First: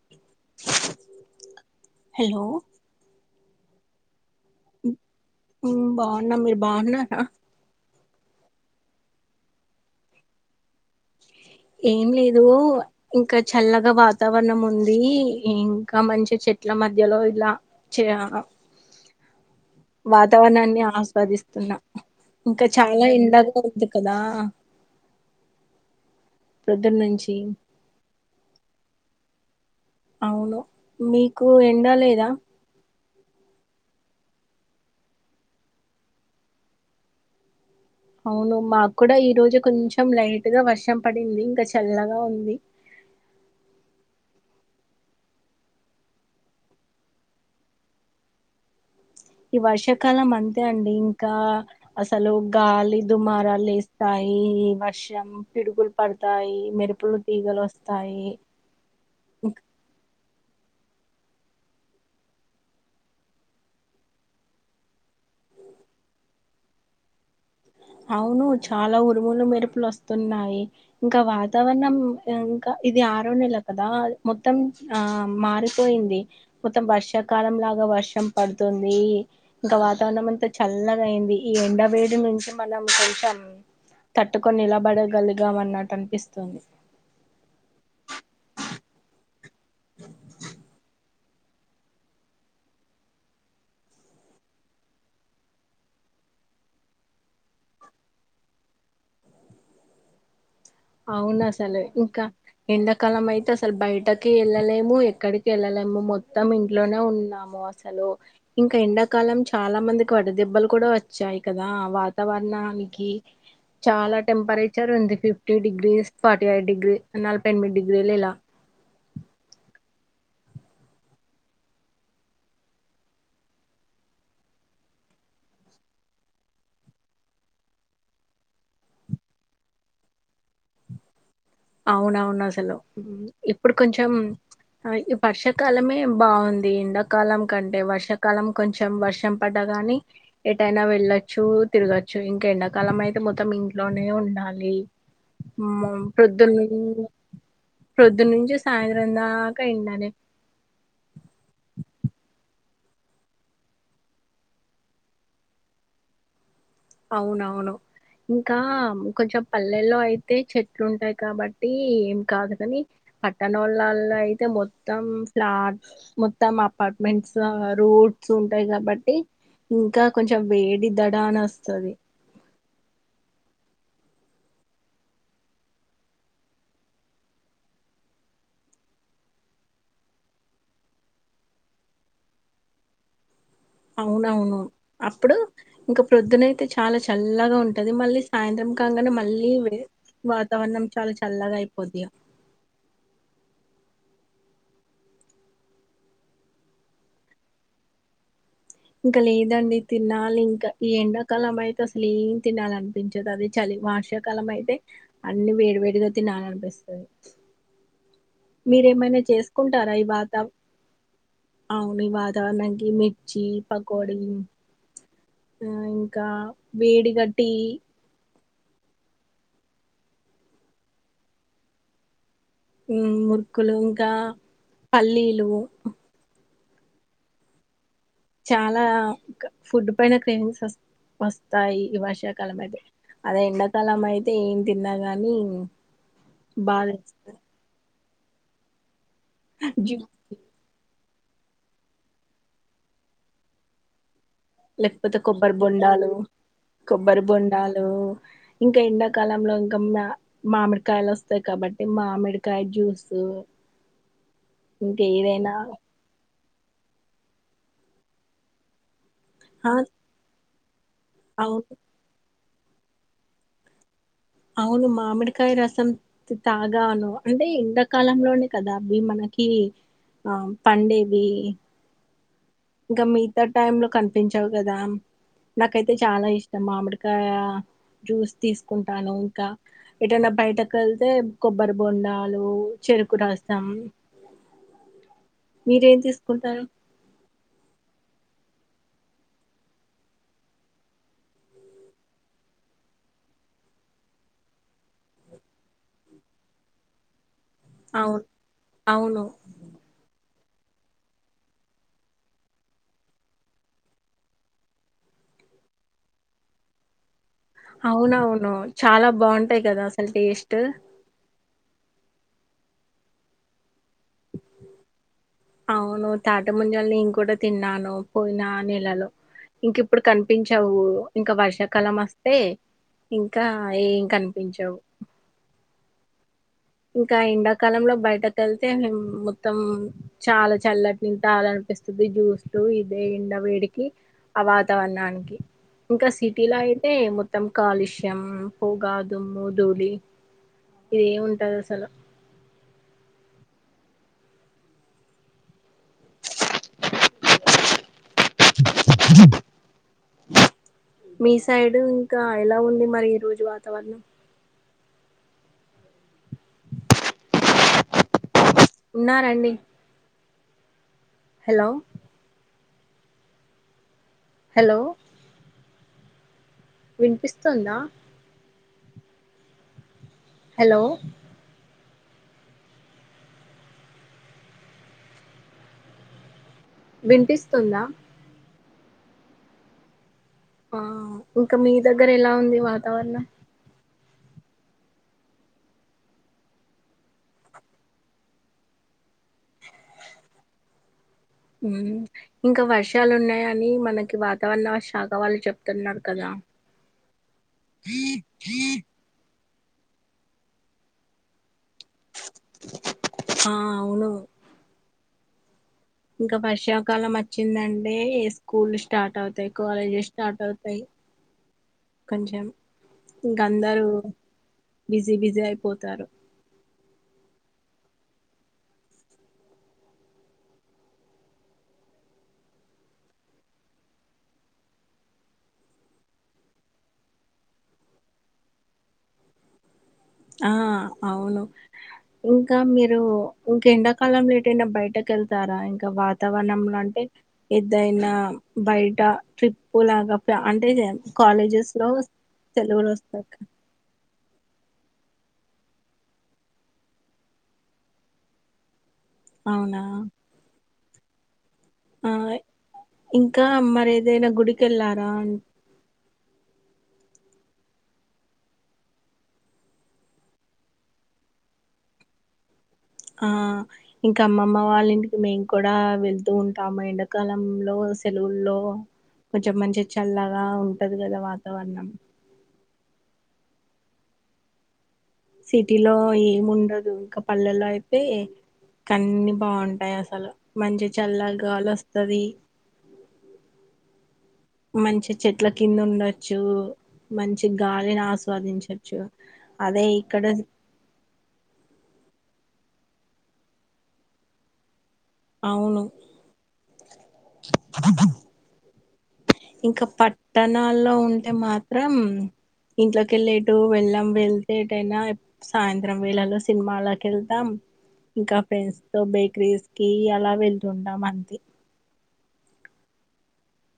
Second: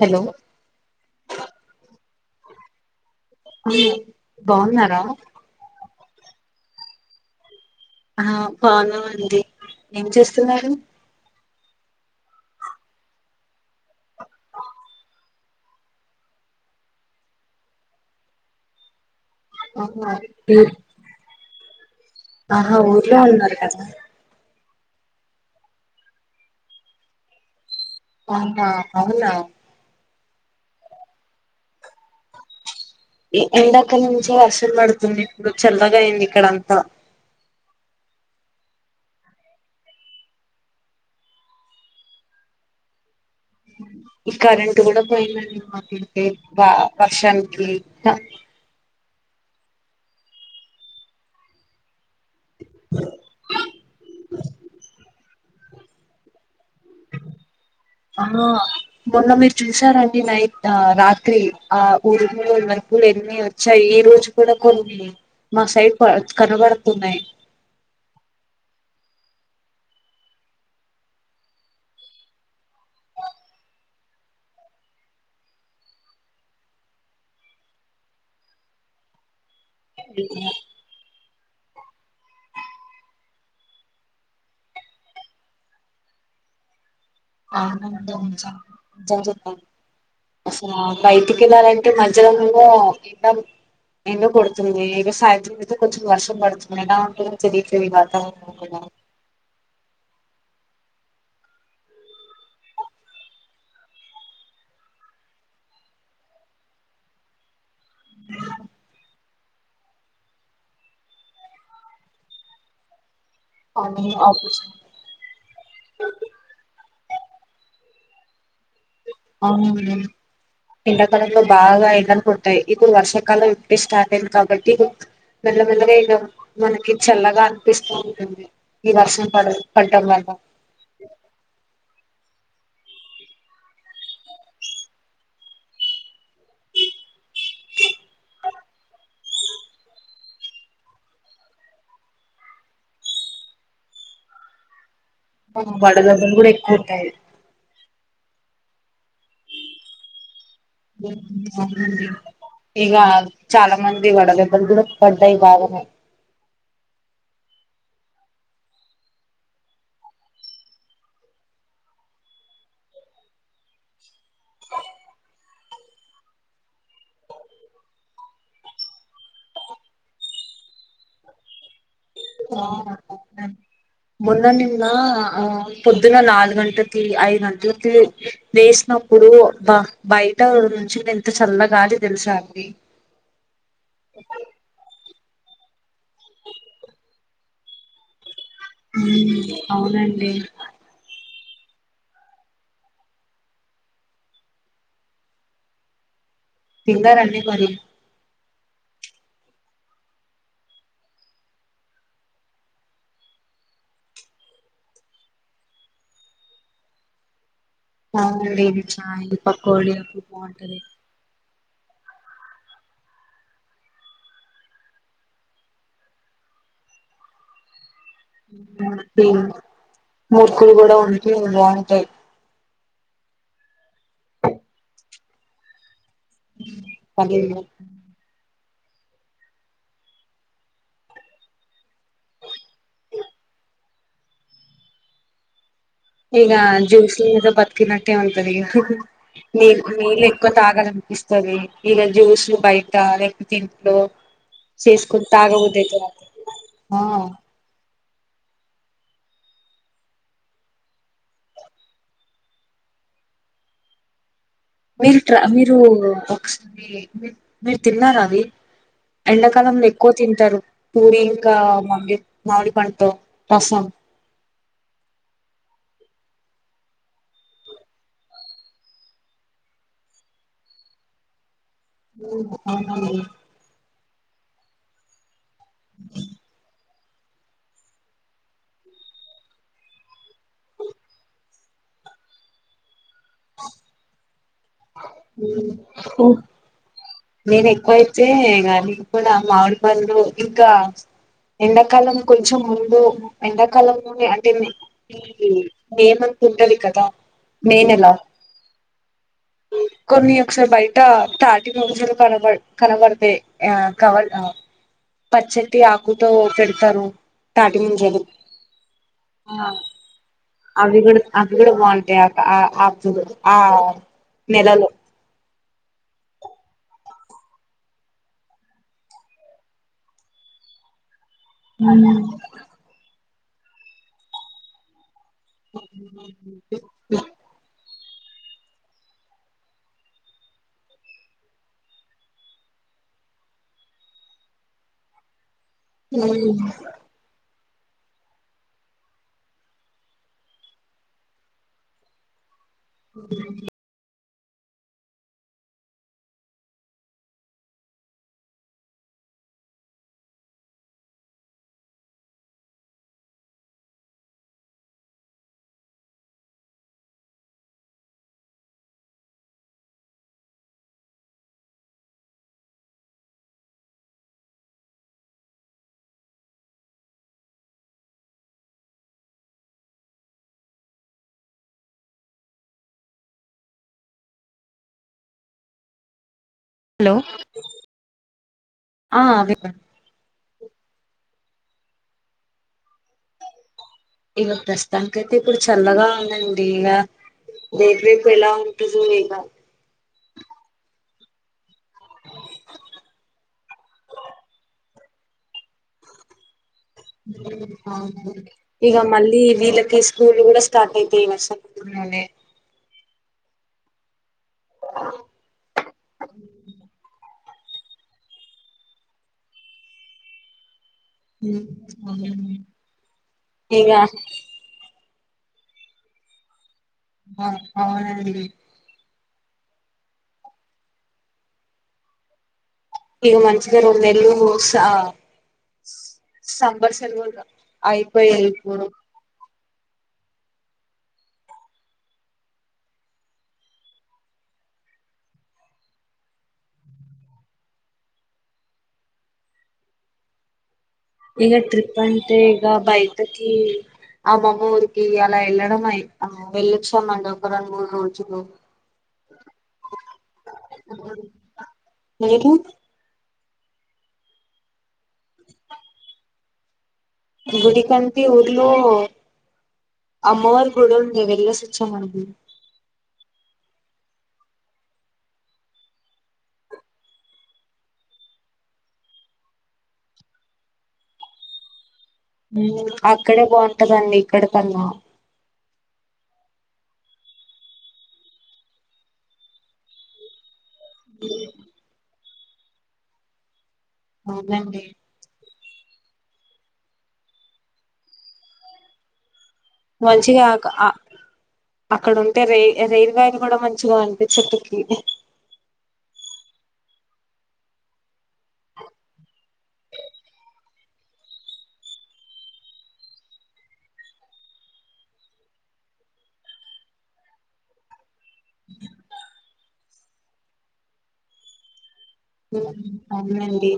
Hello hello ఆ బాగున్నారా వున్న మీరు బాగున్నారా ఆహ్ బావున్నమండి ఏం చేస్తున్నారు ఏం లేదు ఇంక చల్లగా వాతావరణం ఉంది ఇంకా మంచి చెట్ల మ మధ్యలో ఇలా చే ఆ ఆహా ఊ- వాతావరణాన్ని ఆస్వాదిస్తున్నా ఇంక ఆహా చాలా ఊర్లో ఉన్నారు ఎండగా ఉంది కదా పొద్దునుంచి అహునా అవునా అవును మీకు ఎండ లేదా ఎ యిండక్కడి నుంచి వర్షం పడుతుంది ఇప్పుడు చెల్లగా అయింది ఇక్కడంతా అవును మాక్కుడా ఈ రోజు కొంచెం లైట్ గా వర్షం పడింది ఇంక చల్లగా ఉంది [inaudible] ఈ కరెంట్ గూడా పోయిందండి మాకైతే బా వర్షానికి త ఈ వర్షాకాలం అంతే అండి ఇంకా అసలు గాలి దుమారాలేస్తాయి వర్షం పిడుగులు పడతాయి. మెరుపులు తీగలు వస్తాయి ఆహ్ మొన్న మీరు చూసారండి నై ద రాత్రి ఆ ఉరుములు మెరుపులు ఎన్ని వచ్చాయి. ఈ రోజు కూడా కొన్ని మా సైట్ ప కనబడుతున్నాయి. అవును చాలా ఉరుములు, మెరుపులు వస్తున్నాయి. ఇంకా వాతావరణం యన్ క ఇది ఆరో నెల కదా మొత్తం ఆ మారిపోయింది మొత్తం వర్షాకాలం లాగా వర్షం పడుతుంది. ఇంకా వాతావరణం అంతా చల్లగా అయింది. ఈ ఎండ వేడి నుంచి మనం కొంచెం తట్టుకొని నిలబడగలిగామ అన్నట్టు అనిపిస్తుంది. ఆనందించ నిజం చెప్పు బస్సులు ఆగి బయటికి వెళ్లలంటే మధ్యలోనేమో టం ఎండ కొడుతుంది ఏదో సాయంత్రం అయితే కొంచెం వర్షం పడుతుంది. ఎలా ఉంటుందో తెలియట్లేదు వాతావరణం కూడా అవును అసలు ఇంకా ఎండాకాలం అయితే అసలు బయటకి వెళ్ళలేము. ఎక్కడికి వెళ్ళలే ము మేము మొత్తం ఇంట్లోనే ఉన్నాము అసలు ఇంకా ఎండాకాలం చాలా మందికి వడదెబ్బలు కూడా వచ్చాయి కదా వాతావరణానికి. అవును చాలా ఆఫీస్ టెంపరేచర్ ఉంది fifty degrees, forty five degree, నలబై ఎనిమిది డిగ్రీ లు ఇల అవును ఎండాకాలంలో బాగా ఎండలుకుంటాయి ఇప్పుడు వర్షాకాలం ఇప్పుడే స్టార్ట్ అయింది కాబట్టి మెల్లమెల్లగా ఇలా మనకి చల్లగా అనిపిస్తూ ఉంటుంది. ఈ వర్షం పడు పడ్డం వల్ల అవునవును అసలు ఇప్పుడు కొంచెం అ ఈ వర్షాకాలమే బావుంది. ఎండాకాలం కంటే వర్షాకాలం కొంచెం వర్షం పడ్డ గాని ఎటైనా వెళ్ళొచ్చు, తిరగచ్చు ఇంకా ఎండాకాలం అయితే మొత్తం ఇంట్లోనే ఉండాలి. వడదెబ్బలు కూడా ఎక్కువ ఉంటాయి. ప్రొద్దు నుంచి సాయంత్రం దాకా ఎండనే అవునండి ఇగ చాలా మంది వడ దెబ్బలు కూడా పడ్డాయి బాగానే అవునవును ఇంకా కొంచెం పల్లెల్లో అయితే చెట్లు ఉంటాయి కాబట్టి ఏం కాదునని పట్టణోళ్ళల్లో అయితే మొత్తం ప్లాట్ మొత్తం అపార్ట్మెంట్స్ రోడ్స్ ఉంటాయి కాబట్టి ఇంకా కొంచెం వేడిద్దడా అని వస్తది. అవునండి నన్ మొన్న నిన్న ఆ పొద్దున నాలుగు గంటలకి, ఐదు గంటలకి వేసినప్పు డు బ బయట నుంచి ఎంత చల్లగాలి తెలిసా అండి అవునవును అప్పుడు ఇంకా ప్రొద్దునయితే చాలా చల్లగా ఉంటది మళ్ళీ సాయంత్రం కాగానే మళ్ళీ వీడ్ అవునండి వాతావరణం చాలా చల్లగాయిపోద్ధి గా తిన్నరా అండి మరి? ఇంకా లేదండి తినాలి ఇంకా ఈ ఎండాకాలం అయితే అసలు ఏం తినాలి అనిపించదు అదే చలి వార్షాకాలం అయితే అన్ని వేడివేడిగా తినాల అనిపిస్తుంది. అవునండి మీరేమైనా చాయ్ చేసుకుంటారా పకోడి ఈ అప్పుడు వాత బాగుంటది అవుని వాతవరణనికిమిర్చి పకౌడి ఆ ఇంకా వేడికట్టి ముూర్కులు కూడా ఉంటే భాగంటాయి మురుకులు ఇంకా పలీలు అది చాలా ఫుడ్ పైన క్రేవింగ్స్ వస్తయి వస్తాయి ఈ వర్షాకాలం అయితే అదే ఎండాకాలం అయితే ఏం తిన్నా గాని ఇగా జ్యూస్లి బాధేస్తది మీద బతుకిినట్ట్య ఉంటది నీ నీళ్ళు ఎక్కువ తాగడం ఇస్తుంది ఈగ జ్యూస్లు బయట రెకు తింంటలు లేకపోతే కొబ్బరి బొండాలు ఆ కొబ్బరి బొండాలు ఇంకా ఎండాకాలంలో ఇంకా మా మామిడికాయలు వస్తాయి కాబట్టి మామిడికాయ జ్యూస్ మ్ మీరు ట మీరు ఒకసారి మీరు తిన్నారా అది ఆ ఎండాకాలంలో ఎక్కువ తింటారు పూరి ఇంకా అవును మంగీ మామిడి పండు రసం అవును మామిడికాయ రసం తాగాను అంటే ఇంతకాలంలోనే కదా అవి మనకి అవి ఆ పండేవి ఇంకా అవునండి మిగతా టైమ్ లో కనిపించావు కదా నాకైతే చాలా ఇష్టమా మామిడి గా జ్యూస్ తీసుకుంటాను ఇంకా ఎదైనా బయటకు వెళ్తే కొబ్బరి బొండాలు చెరుకు కు రాస్తాం ఓ నేను ఎక్కువైతే కానీ కూడా మామిడి పనులు ఇంకా ఎండాకాలం కొంచెం ముందు ఎండాకాలం అంటే మీది నేమంత్ ఉంటది కదా నెయిన్ ఎలా అవును అవును కొన్ని ఒకసారి బయట తాటి చ కనవ కనబరదే ఆ కవల్ పచ్చటి ఆకుతో పెడతారు తాటి ముంజలు అవునవును చాలా బాగుంటాయి ఆ కదా అసలు టేస్ట్ అవి కూడా అవి కూడా బాగుంటాయి ఆ ఆ అప్పుడు ఆ నెలలో అవును తాటి ముజలు నేను కూడా తిన్నాను పోయిన నెలలో ఇంక ఇప్పుడు కనిపించవు ఇంకా వర్షాకాలం వస్తే ఇంకా ఏం కనిపించవు ఆ ఇంకా ఎండాకాలంలో బయట ఇంతక వెళ్తే మొత్తం చాలా చల్లటి నింతాల అనిపిస్తుంది జూసిస్ లు ఇదే ఉన్న వేడికి ఆ వాతావరణానికి ఇంకా సిటీలో హలో అయితే మొత్తం కాలుష్యం పొగా దుమ్ము ధూళ ఇది ఏమింటది అసలా ఓ మీ సైడ్ ఇంకా ఎలా ఉంది మరి ఈ రోజు వాతావరణం ఉన్నారండి హలో హలో వినిపిస్తోందా హలో వినిపిస్తుందా ఆ వినబ ఆ ఇంకా మీ దగ్గర ఎలా ఉంది వాతావరణం ఇక ప్రస్తుతానికైతే ఇప్పుడు చల్లగా ఉందండి ఇక రేపు రేపు ఎలా ఉంటుందో ఇక ఇంకా వర్షాలు ఉన్నాయని మనకి వాతావరణ శాఖ వాళ్ళు చెప్తున్నారు కదా ఇక మళ్ళీ వీళ్ళకి స్కూల్ కూడా స్టార్ట్ అయితాయి వర్షాకాలంలోనే ఆ అవును అ ఇంకా వర్షాకాలం వచ్చిందంటే స్కూల్ స్టార్ట్ అవుతాయి కాలేజస్ స్టార్ట్ అవుతాయి కొంచెం ఇంకా అందరూ ఇక బిజీ బిజీ బిజీ అయిపోతారు ఆ అవునండి ఇగ మంచిగా రెండు నెల్లు సంబర్ సెలవులు అయిపోయాయి ఇప్పుడు ఆ అవును ఇంకా మీరు ఇంకెండాకాలం లేటైనా బయట ళ్తారా ఇంకా వాతావరణంలోంటే ఎదయినా బయట ట్రిప్పు లాగా తప్ప అంటే చే ఇగ ట్రిప్ అంటే ఇక వస్తాయి బయటకి ఆమామ్మ ఊర్కి అలా వెళ్ళడం అయి ఆ వెళ్ళొచ్చామండి ఒక రెండు మూడు రోజులు అవునా అవును ఆ ఇంకా మరి ఏదైనా గుడికి వెళ్ళారా గుడికంటే ఊర్లు అమ్మవారి గుడి ఉంది వెళ్లేసొచ్చామండి ఆ ఇంకా అమ్మమ్మ వాళ్ళ ఇంటికి మేము కూడా వెళ్తూ ఉంటాము ఎండాకాలంలో సెలవుల్లో కొంచెం మంచిగా చల్లగా ఉంటది కదా వాతావరణం ఉమ్ అక్కడే బాగుంటదండి ఇక్కడ కన్నా సిటీలో ఏమి ఉండదు ఇంకా పల్లెల్లో అయితే కన్ని బాగుంటాయి అసలు మంచి చల్లగా గాలి వస్తది అవునండి మంచి చెట్ల కింద ఉండొచ్చు మంచి గాలిని ఆస్వాదించచ్చు అదే ఇక్కడ మంచిగా అ అక్కడ ఉ అంటే రై రైల్ వ్యాలు కూడా మంచిగా ఉంటడి చెట్టుకి అవును ఇంకా పట్టణాల్లో ఉంటే మాత్రం ఇంట్లోకెళ్ళి ఎటు వెళ్ళాం వెళ్తేటైనా సాయంత్రం వేళలో సినిమాలకి వెళ్తాం ఇంకా ఫ్రెండ్స్ తో బేకరీస్ కి అలా వెళ్తుంటాం అంతే అవునండి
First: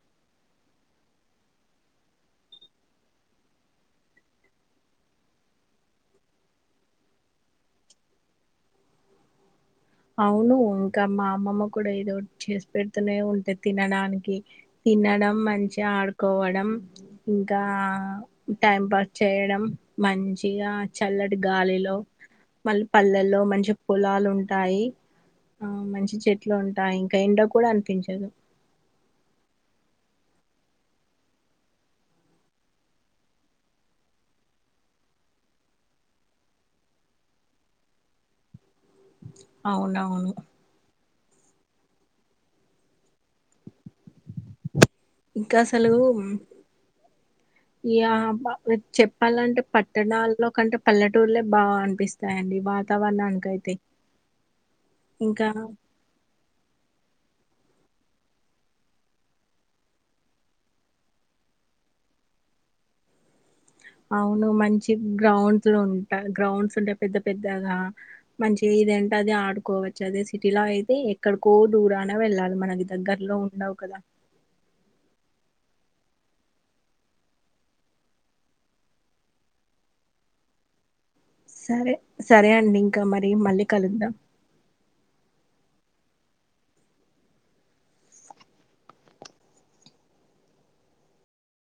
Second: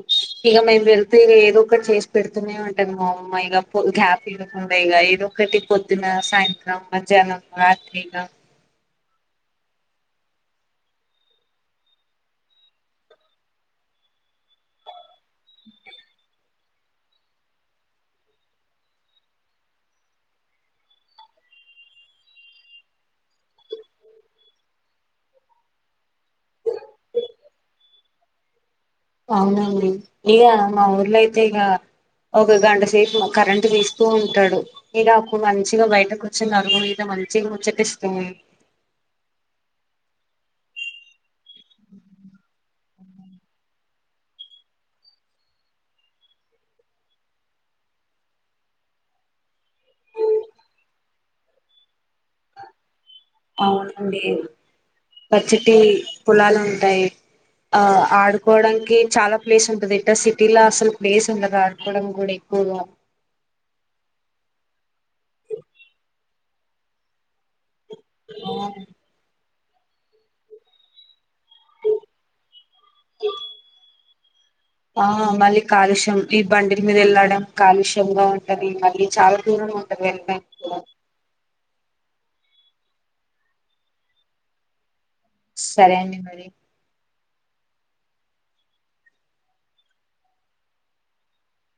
ఇగ మేము వెళ్తే ఇగ ఏదో ఒకటి చేసి పెడుతునే ఉంటది మా అమ్మాయి. ఇగ పొద్దుకు హ్యాపీ గా ఉండేగా ఎదొ ఒకటి పొద్దున, సాయంత్రం, మధ్యాహ్నం, రాత్రిగా అవును ఇంకా మా అమ్మమ్మ కూడా ఏదో చేసి పెడుతూనే ఉంటే తినడానికి తినడం మంచిగా ఆడుకోవడం. ఇంకా టైం పాస్ చేయడం మంచిగా చల్లటి గాలిలు లో మళ్ళీ పల్లల్లో మంచి పొలాలు ఉం టాయి ఆ మంచి చెట్లు ఉంటాయి ఇంకా ఎండ కూడా అనిపించదు. అవునండి ఇగ మా ఊర్లైతే ఇగ ఒక గంట సేపు కరెంట్ తీస్తూ ఉంటాడు. ఇక అప్పుడు మంచిగా బయటకు వచ్చిన అరుగు మీద మంచిగా ముచ్చటిస్తూ అవునవును ఇంకా అసలు యప్పా చెప్పాలంటే పట్టణాల్లో కంటే పల్లెటూర్లే బాగా అనిపిస్తాండి వా అవునండి ఇంకా పచ్చటి పొలాలు ఉంటాయి. ఆ ఆడుకోవడానికి చాలా ప్లేస్ ఉంటదింట సిటీలో అసలు ప్లేస్ ఉండదు ఆడుకోవడం కూడా ఎ ఇగ అవును మంచి గ్రౌండ్స్ లో ఉంటా గ్రౌండ్స్ ఉంటే పెద్ద పెద్దగా మంచి ఇదేంటే అది ఆడుకోవచ్చు అదే సిటీలో అయితే ఇక్కడికో దూరాన వెళ్ళాలి మనకి దగ్గరలో ఉండవు కదా. ఆ మళ్లీ కాలుష్యం ఈ బండిల మీద వెళ్ళడం కాలుష్యంగా ఉంటది. మళ్లీ చాలా దూరం ఉంట వెళ్లడానికి కూడ సరే సరే అండి ఇంకా మరి మళ్లీ కలుద్దాం. సరే అండి మరి